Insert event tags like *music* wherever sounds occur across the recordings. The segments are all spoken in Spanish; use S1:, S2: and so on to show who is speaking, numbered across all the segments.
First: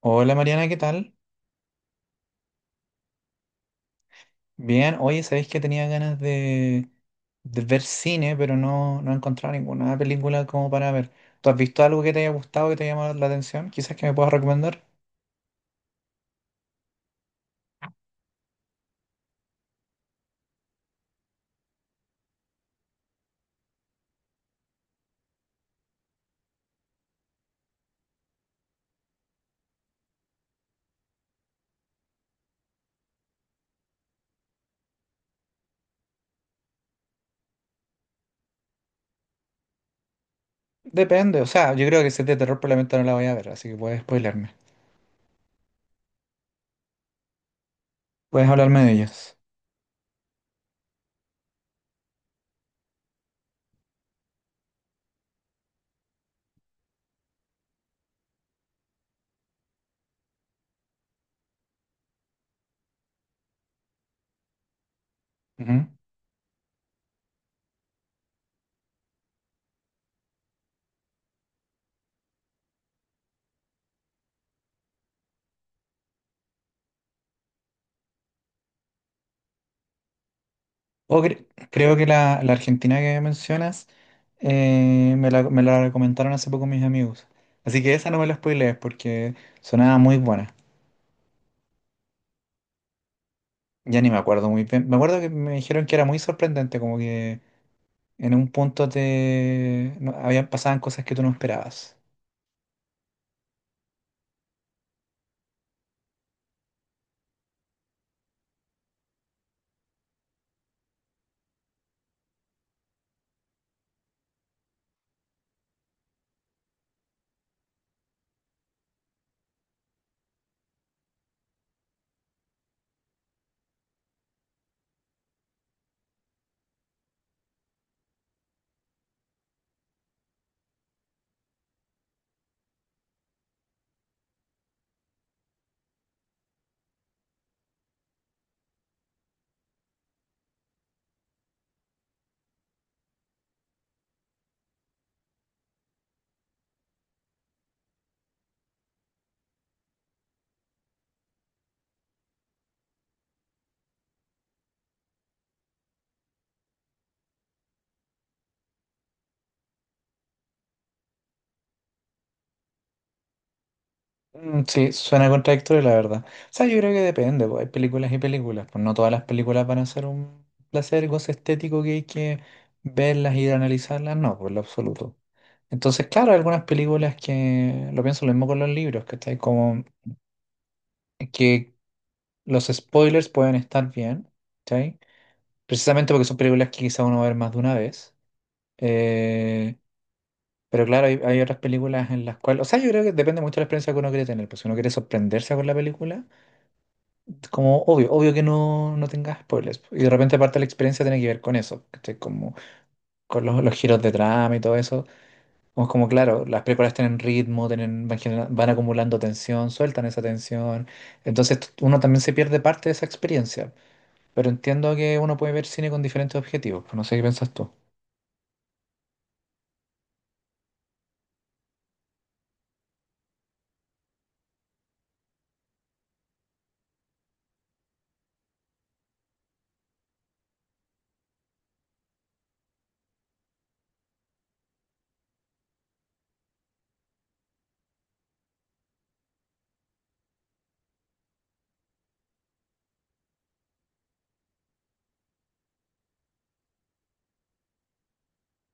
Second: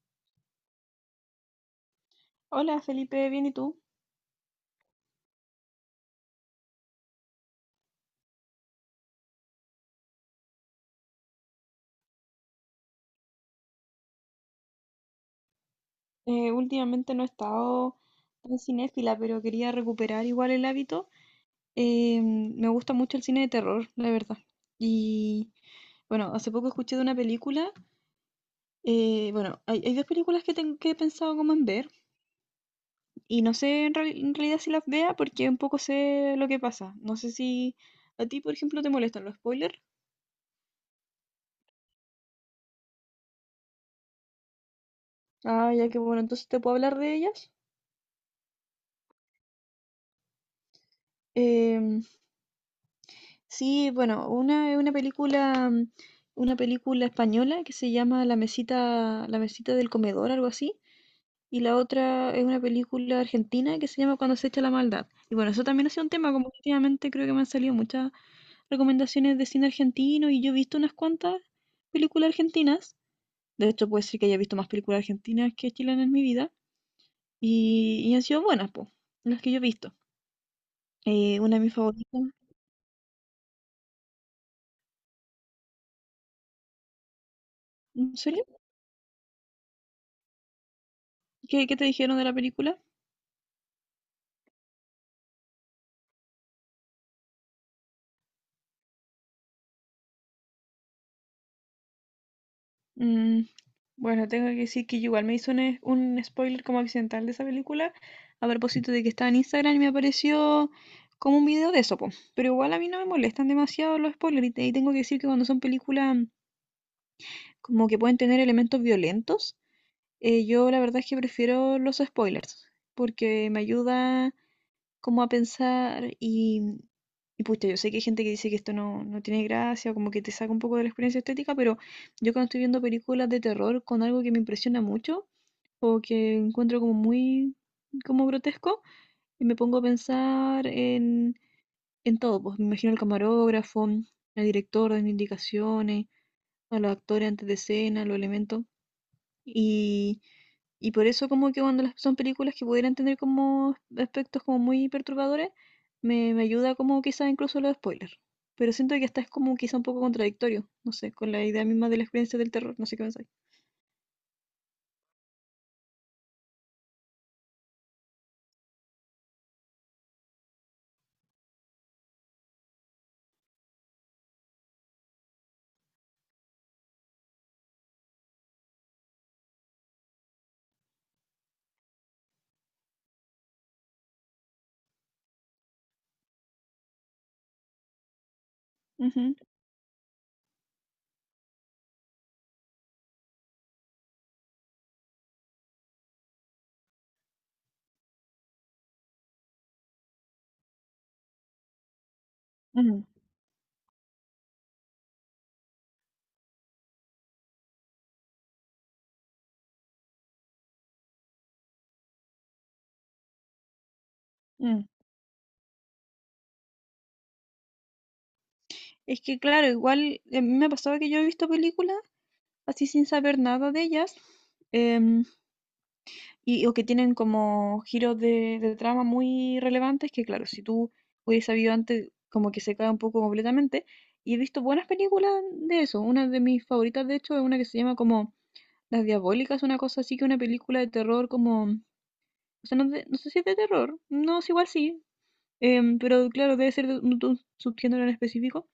S1: Hola Mariana, ¿qué tal?
S2: Hola Felipe, bien, ¿y tú?
S1: Bien, oye, sabéis que tenía ganas de ver cine, pero no he encontrado ninguna película como para ver. ¿Tú has visto algo que te haya gustado, que te haya llamado la atención? Quizás que me puedas recomendar.
S2: Últimamente no he estado tan cinéfila, pero quería recuperar igual el hábito. Me gusta mucho el cine de terror, la verdad. Y bueno, hace poco escuché de una película. Bueno, hay dos películas que, que he pensado como en ver y no sé en realidad si las vea porque un poco sé lo que pasa. No sé si a ti, por ejemplo, te molestan los spoilers.
S1: Depende, o sea, yo creo que si es de terror probablemente no la voy a ver, así que puedes spoilerme.
S2: Ah, ya, que bueno, entonces te puedo hablar de ellas.
S1: Puedes hablarme de ellos.
S2: Sí, bueno, una película, una película española que se llama La mesita del comedor, algo así, y la otra es una película argentina que se llama Cuando se echa la maldad. Y bueno, eso
S1: Ujú.
S2: también ha sido un tema, como que últimamente creo que me han salido muchas recomendaciones de cine argentino y yo he visto unas cuantas películas argentinas. De hecho, puede ser que haya visto más películas argentinas que chilenas en mi vida y han sido buenas, pues, las que yo he visto.
S1: O cre-
S2: Una de mis
S1: Creo que
S2: favoritas.
S1: la Argentina que mencionas me la recomendaron hace poco mis amigos. Así que esa
S2: ¿En
S1: no me la
S2: serio?
S1: spoilees porque sonaba muy buena.
S2: ¿Qué te dijeron de la película?
S1: Ya ni me acuerdo muy bien. Me acuerdo que me dijeron que era muy sorprendente, como que en un punto te no- habían pasaban cosas que tú no esperabas.
S2: Mm, bueno, tengo que decir que yo igual me hizo un spoiler como accidental de esa película, a propósito de que estaba en Instagram y me apareció como un video de eso, po. Pero igual a mí no me molestan demasiado los spoilers, y tengo que decir que cuando son películas como que pueden tener elementos violentos, yo la verdad es que prefiero los spoilers, porque me ayuda como a pensar y pucha, yo sé que hay gente que dice que esto no tiene gracia, como que te saca un poco de la experiencia estética, pero yo cuando estoy viendo películas de terror con algo que me impresiona mucho o que encuentro como muy como grotesco y me pongo a pensar en todo, pues me imagino al camarógrafo, al director dando indicaciones, a los actores antes de escena, los elementos. Y, y por eso como que cuando son películas que pudieran tener como aspectos como muy perturbadores, me ayuda como quizás incluso los spoilers. Pero siento que hasta es como quizá un poco contradictorio, no sé, con la idea misma de la experiencia del terror, no sé qué pensáis.
S1: Sí, suena contradictorio, la verdad. O sea, yo creo que depende, pues hay películas y películas. Pues no todas las películas van a ser un placer, goce estético que hay que verlas y analizarlas, no, por lo absoluto. Entonces, claro, hay algunas películas que lo pienso, lo mismo con los libros, ¿cachai? Como que los spoilers pueden estar bien, ¿cachai? Precisamente porque son películas que quizá uno va a ver más de una vez.
S2: Ujú,
S1: Eh, pero claro, hay otras películas en las cuales, o sea, yo creo que depende mucho de la experiencia que uno quiere tener, pues si uno quiere sorprenderse con la película, es como obvio, obvio que no tengas spoilers, y de repente parte de la experiencia tiene que ver con eso, ¿cachai? Como
S2: ujú,
S1: con los giros de trama y todo eso, como, como claro, las películas tienen ritmo, tienen, van, van acumulando tensión, sueltan esa tensión, entonces uno también se pierde parte de esa experiencia, pero
S2: mm.
S1: entiendo que uno puede ver cine con diferentes objetivos, pues no sé qué piensas tú.
S2: Es que claro, igual me ha pasado que yo he visto películas así sin saber nada de ellas. em, Y, o que tienen como giros de trama muy relevantes que, claro, si tú hubieses sabido antes, como que se cae un poco completamente. Y he visto buenas películas de eso. Una de mis favoritas, de hecho, es una que se llama como Las Diabólicas, una cosa así que una película de terror como... O sea, no, no sé si es de terror. No, es igual sí. Pero claro, debe ser de un subgénero en específico.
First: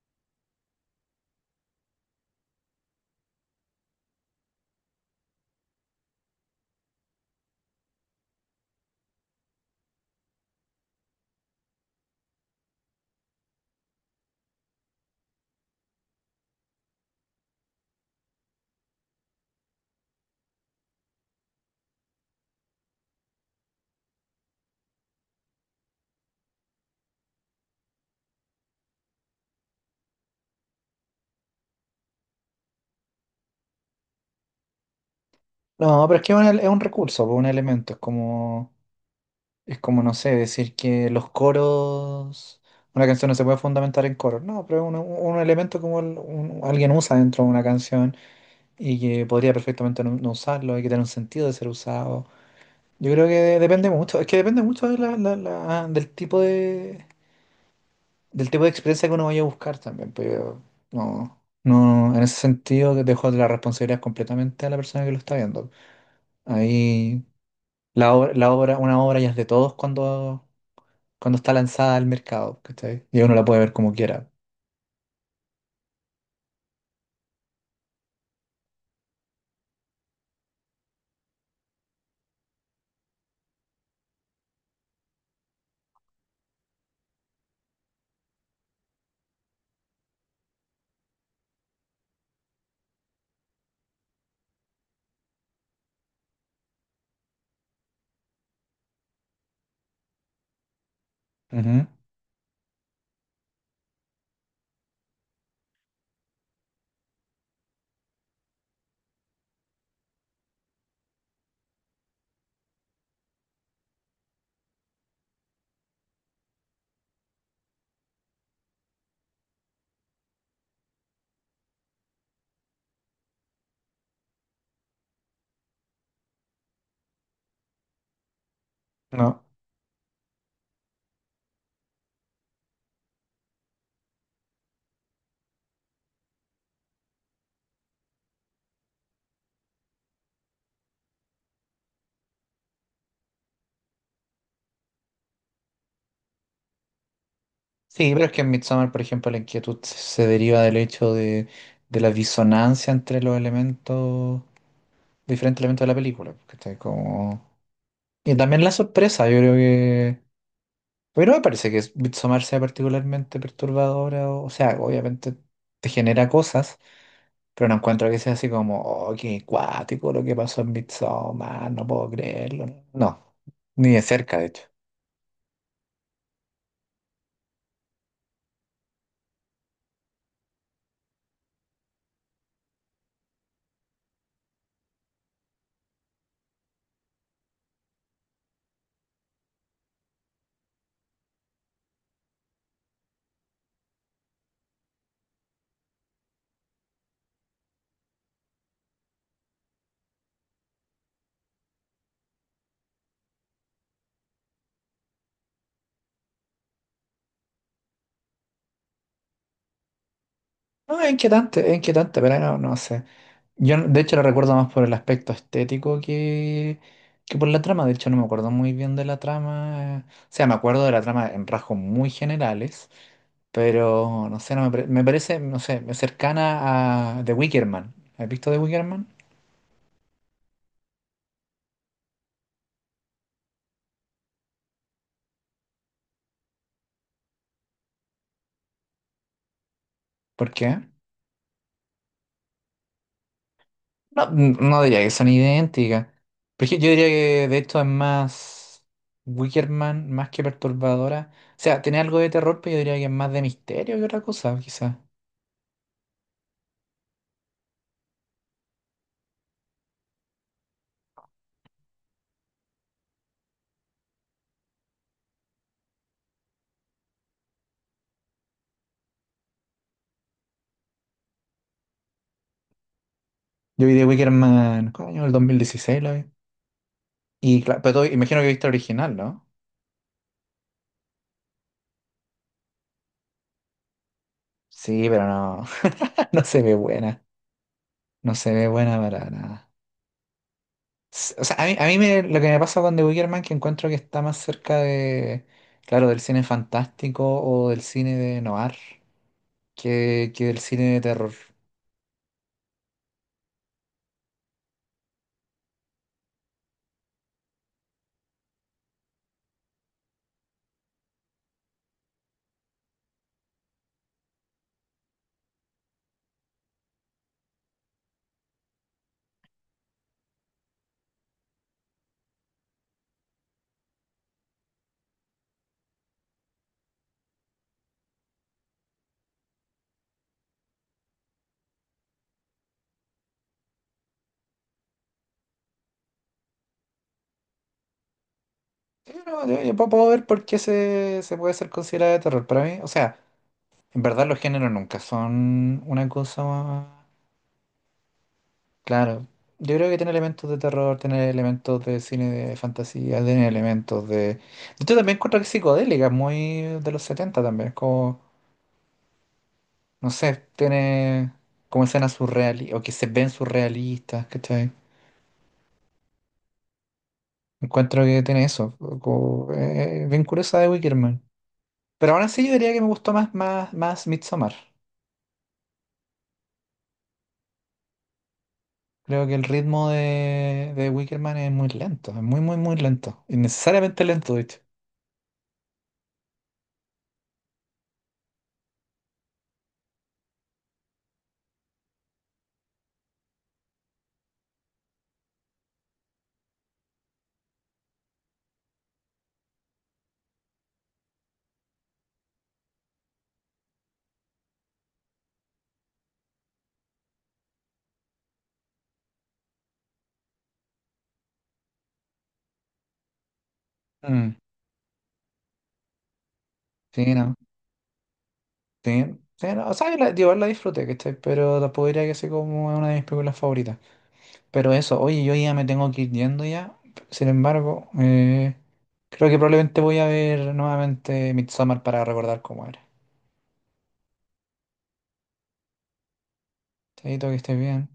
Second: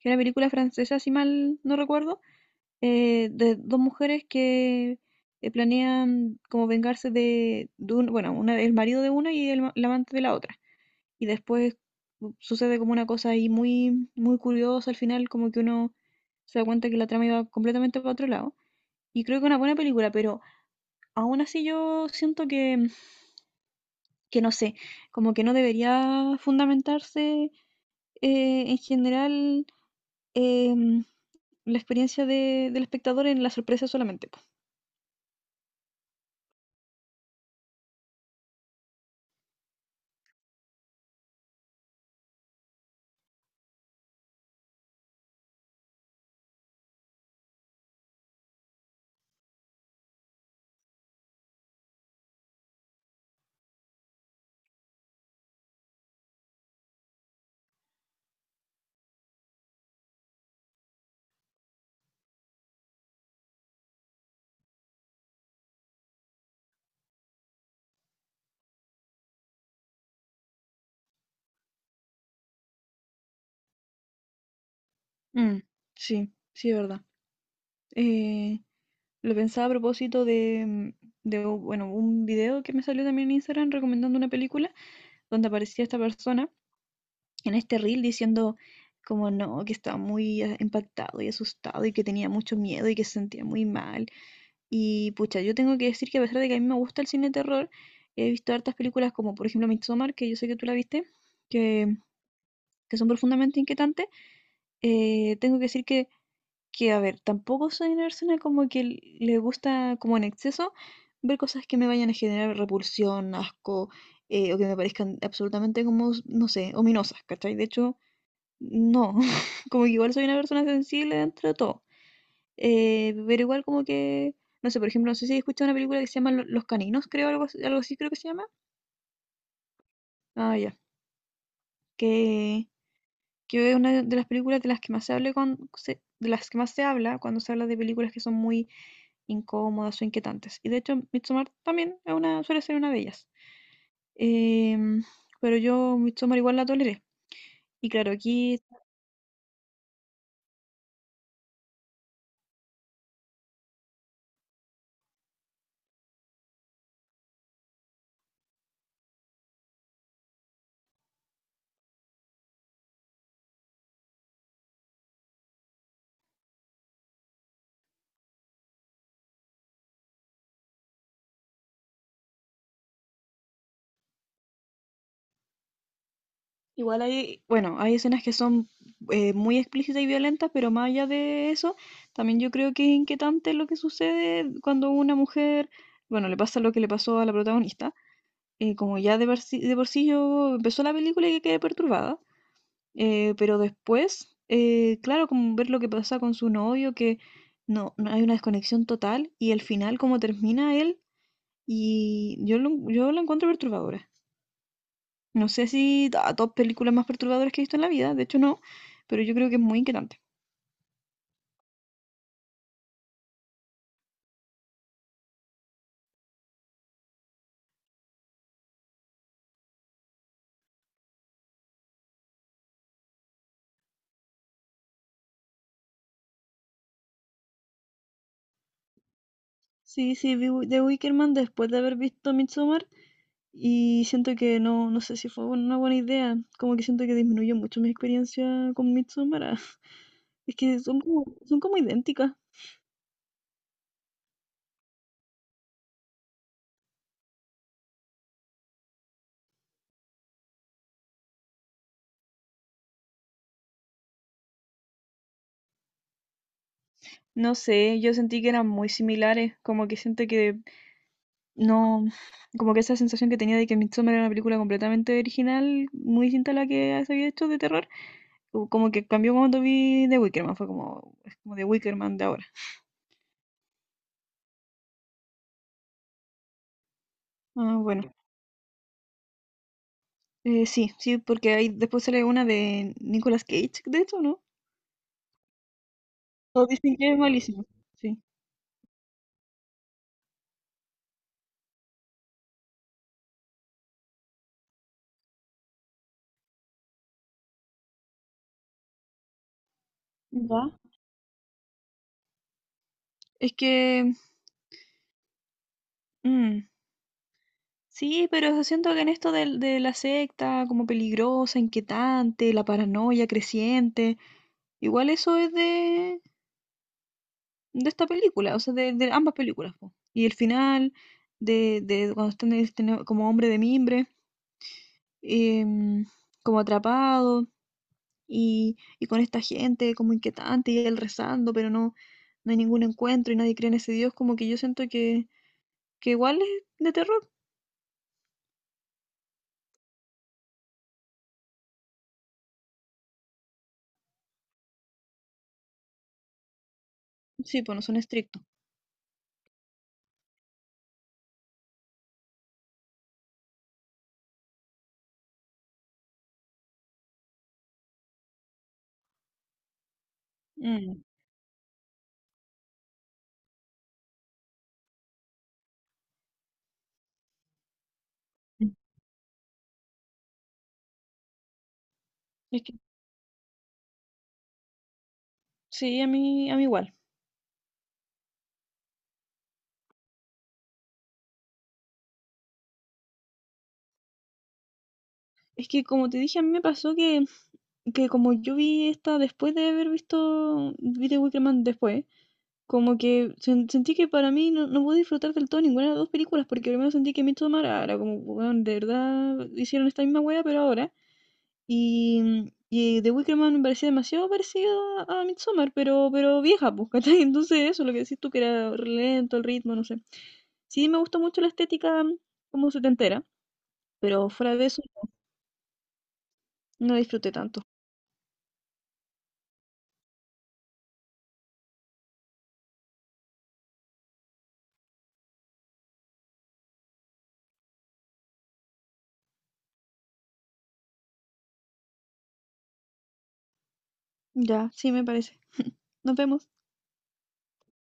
S2: Que es una película francesa, si mal no recuerdo, de dos mujeres que planean como vengarse de bueno, una, el marido de una y el amante de la otra. Y después sucede como una cosa ahí muy, muy curiosa al final, como que uno se da cuenta que la trama iba completamente para otro lado. Y creo que es una buena película, pero aún así yo siento que no sé, como que no debería fundamentarse en general, em, la experiencia del espectador en la sorpresa solamente.
S1: No, pero es que es es un recurso, pues, un elemento, es como... Es como, no sé, decir que los coros, una canción no se puede fundamentar en coros, no, pero es un elemento como alguien usa dentro de una canción y que podría perfectamente no usarlo, hay que tener un sentido de ser usado. Yo creo que depende mucho, es que depende mucho de del tipo del tipo de experiencia que uno vaya a buscar también, pero no, en ese sentido dejo la responsabilidad completamente a la persona que lo está viendo. Ahí la obra, una obra ya es de todos cuando cuando está lanzada al mercado, ¿cachai? Y uno la puede ver como quiera.
S2: Mm, sí, sí, es verdad. Eh, lo pensaba a propósito de, bueno, un video que me salió también en Instagram recomendando una película donde aparecía esta persona en este reel diciendo como no, que estaba muy impactado y asustado y que tenía mucho miedo y que se sentía muy mal. Y pucha, yo tengo que decir que a pesar de que a mí me gusta el cine de terror, he visto hartas películas como por ejemplo Midsommar, que yo sé que tú la viste,
S1: Ujú.
S2: que, que son profundamente inquietantes. Tengo que decir que, a ver, tampoco soy una persona como que le gusta como en exceso ver cosas que me vayan a generar repulsión, asco, o que me parezcan absolutamente como, no sé, ominosas, ¿cachai? De hecho, no, *laughs* como que igual soy una persona sensible dentro de todo. Pero igual como que, no sé, por ejemplo, no sé si he escuchado una película que se llama Los Caninos, creo, algo, algo así creo que se llama.
S1: No.
S2: Ah, ya. Que, que es una de las películas de las que más se habla de las que más se habla cuando se habla de películas que son muy incómodas o inquietantes. Y de hecho, Midsommar también es una, suele ser una de ellas. Em, pero yo Midsommar igual la toleré. Y
S1: Sí,
S2: claro,
S1: pero es que en
S2: aquí
S1: Midsommar, por ejemplo, la inquietud se deriva del hecho de la disonancia entre los elementos, diferentes elementos de la película, ¿cachai? Como... Y también la sorpresa, yo creo que... A mí no me parece que Midsommar sea particularmente perturbadora, o sea, obviamente te genera cosas, pero no encuentro que sea así como, oh, qué cuático lo que pasó en Midsommar, no puedo creerlo. No, ni de cerca, de hecho.
S2: igual bueno, hay escenas que son muy explícitas y violentas, pero más allá de eso, también yo creo que es inquietante lo que sucede cuando una mujer, bueno, le pasa lo que le pasó a la protagonista. Como ya de por sí yo empezó la película y quedé perturbada. Pero después, claro, como ver lo que pasa con su novio, que no hay una desconexión total y al final como termina él yo la encuentro perturbadora. No sé si a top películas más perturbadoras que he visto en la vida, de hecho no, pero yo creo que es muy inquietante.
S1: No, es inquietante, pero no sé. Yo de hecho lo recuerdo más por el aspecto estético que por la trama. De hecho no me acuerdo muy bien de la trama. O sea, me acuerdo de la trama en rasgos muy generales, pero no sé, no me, pare- me parece, no sé, cercana a The Wicker Man. ¿Has visto The Wicker Man?
S2: Sí, sí, vi The Wickerman después de haber visto Midsommar y siento que no sé si fue una buena idea, como que siento que disminuyó mucho mi experiencia con Midsommar. *laughs*
S1: ¿Por
S2: Es que
S1: qué?
S2: son como idénticas.
S1: No, no diría que son idénticas. Pero es que yo diría que de hecho es más Wickerman, más que perturbadora. O sea, tiene algo de terror, pero yo diría que es más de misterio que otra cosa, quizás.
S2: No sé, yo sentí que eran muy similares, como que siento que no, como que esa sensación que tenía de que Midsommar era una película completamente original, muy distinta a la que se había hecho de terror, o como que cambió cuando vi The Wicker Man, fue como, es como The Wicker Man de ahora.
S1: Yo vi de Wickerman, ¿cuál año? El 2016 lo vi. Y
S2: Ah,
S1: claro, pero
S2: bueno.
S1: imagino que viste el original, ¿no?
S2: Sí, sí, porque ahí después sale una de Nicolas Cage, de hecho, ¿no?
S1: Sí, pero no, *laughs* no se
S2: Todos
S1: ve
S2: dicen que es
S1: buena.
S2: malísimo, sí.
S1: No se ve buena para nada. O sea, a mí, lo que me pasa con The Wicker Man que encuentro que está más cerca de, claro, del cine fantástico o del cine de noir. Que el
S2: Ya.
S1: cine de terror.
S2: Es que, mm, sí, pero siento que en esto la secta como peligrosa, inquietante, la paranoia creciente, igual eso es de esta película, o sea, de ambas películas, po. Y el final de cuando están este como hombre de mimbre, em, como atrapado y con esta gente como inquietante y él rezando, pero no hay ningún encuentro y nadie cree en ese Dios, como que yo siento que igual es de terror.
S1: Pero yo puedo ver por qué se puede ser considerado de terror. Para mí, o sea, en verdad los géneros nunca son una cosa...
S2: Sí, pues no son estrictos.
S1: Claro, yo creo que tiene elementos de terror, tiene elementos de cine de fantasía, tiene elementos de... Yo también encuentro que es psicodélica, es muy de los 70 también, es como, no sé,
S2: Mm.
S1: tiene como escenas surrealistas, o que se ven surrealistas, ¿cachai? Encuentro que tiene eso, como, bien curiosa de Wickerman. Pero aún así yo
S2: Es
S1: diría
S2: que
S1: que me gustó más, más, más Midsommar.
S2: sí, a mí igual.
S1: Creo que el ritmo de Wicker Man es muy lento, es muy, muy, muy lento. Innecesariamente lento, de hecho.
S2: Es que como te dije, a mí me pasó que como yo vi esta después de haber visto, vi The Wicker Man después, como que sentí que para mí no pude disfrutar del todo ninguna de las dos películas, porque primero sentí que Midsommar era como, weón, de verdad hicieron esta misma wea, pero ahora. Y The Wicker Man me parecía demasiado parecida a Midsommar, pero vieja, pues, ¿cachai? *laughs* Entonces eso, lo que decís tú, que era re lento el ritmo, no sé. Sí, me gustó mucho la estética, como setentera, pero
S1: Mm,
S2: fuera de eso no
S1: Sí,
S2: disfruté
S1: no.
S2: tanto.
S1: Sí, sí, no. O sea, digo, la disfruté, ¿cachai? Pero tampoco diría que sea como una de mis películas favoritas. Pero eso, oye, yo ya me tengo que ir yendo ya. Sin embargo, creo que probablemente voy a ver nuevamente Midsommar para recordar cómo era.
S2: Ya, sí me parece. *laughs* Nos vemos.
S1: Chaito, que estés bien.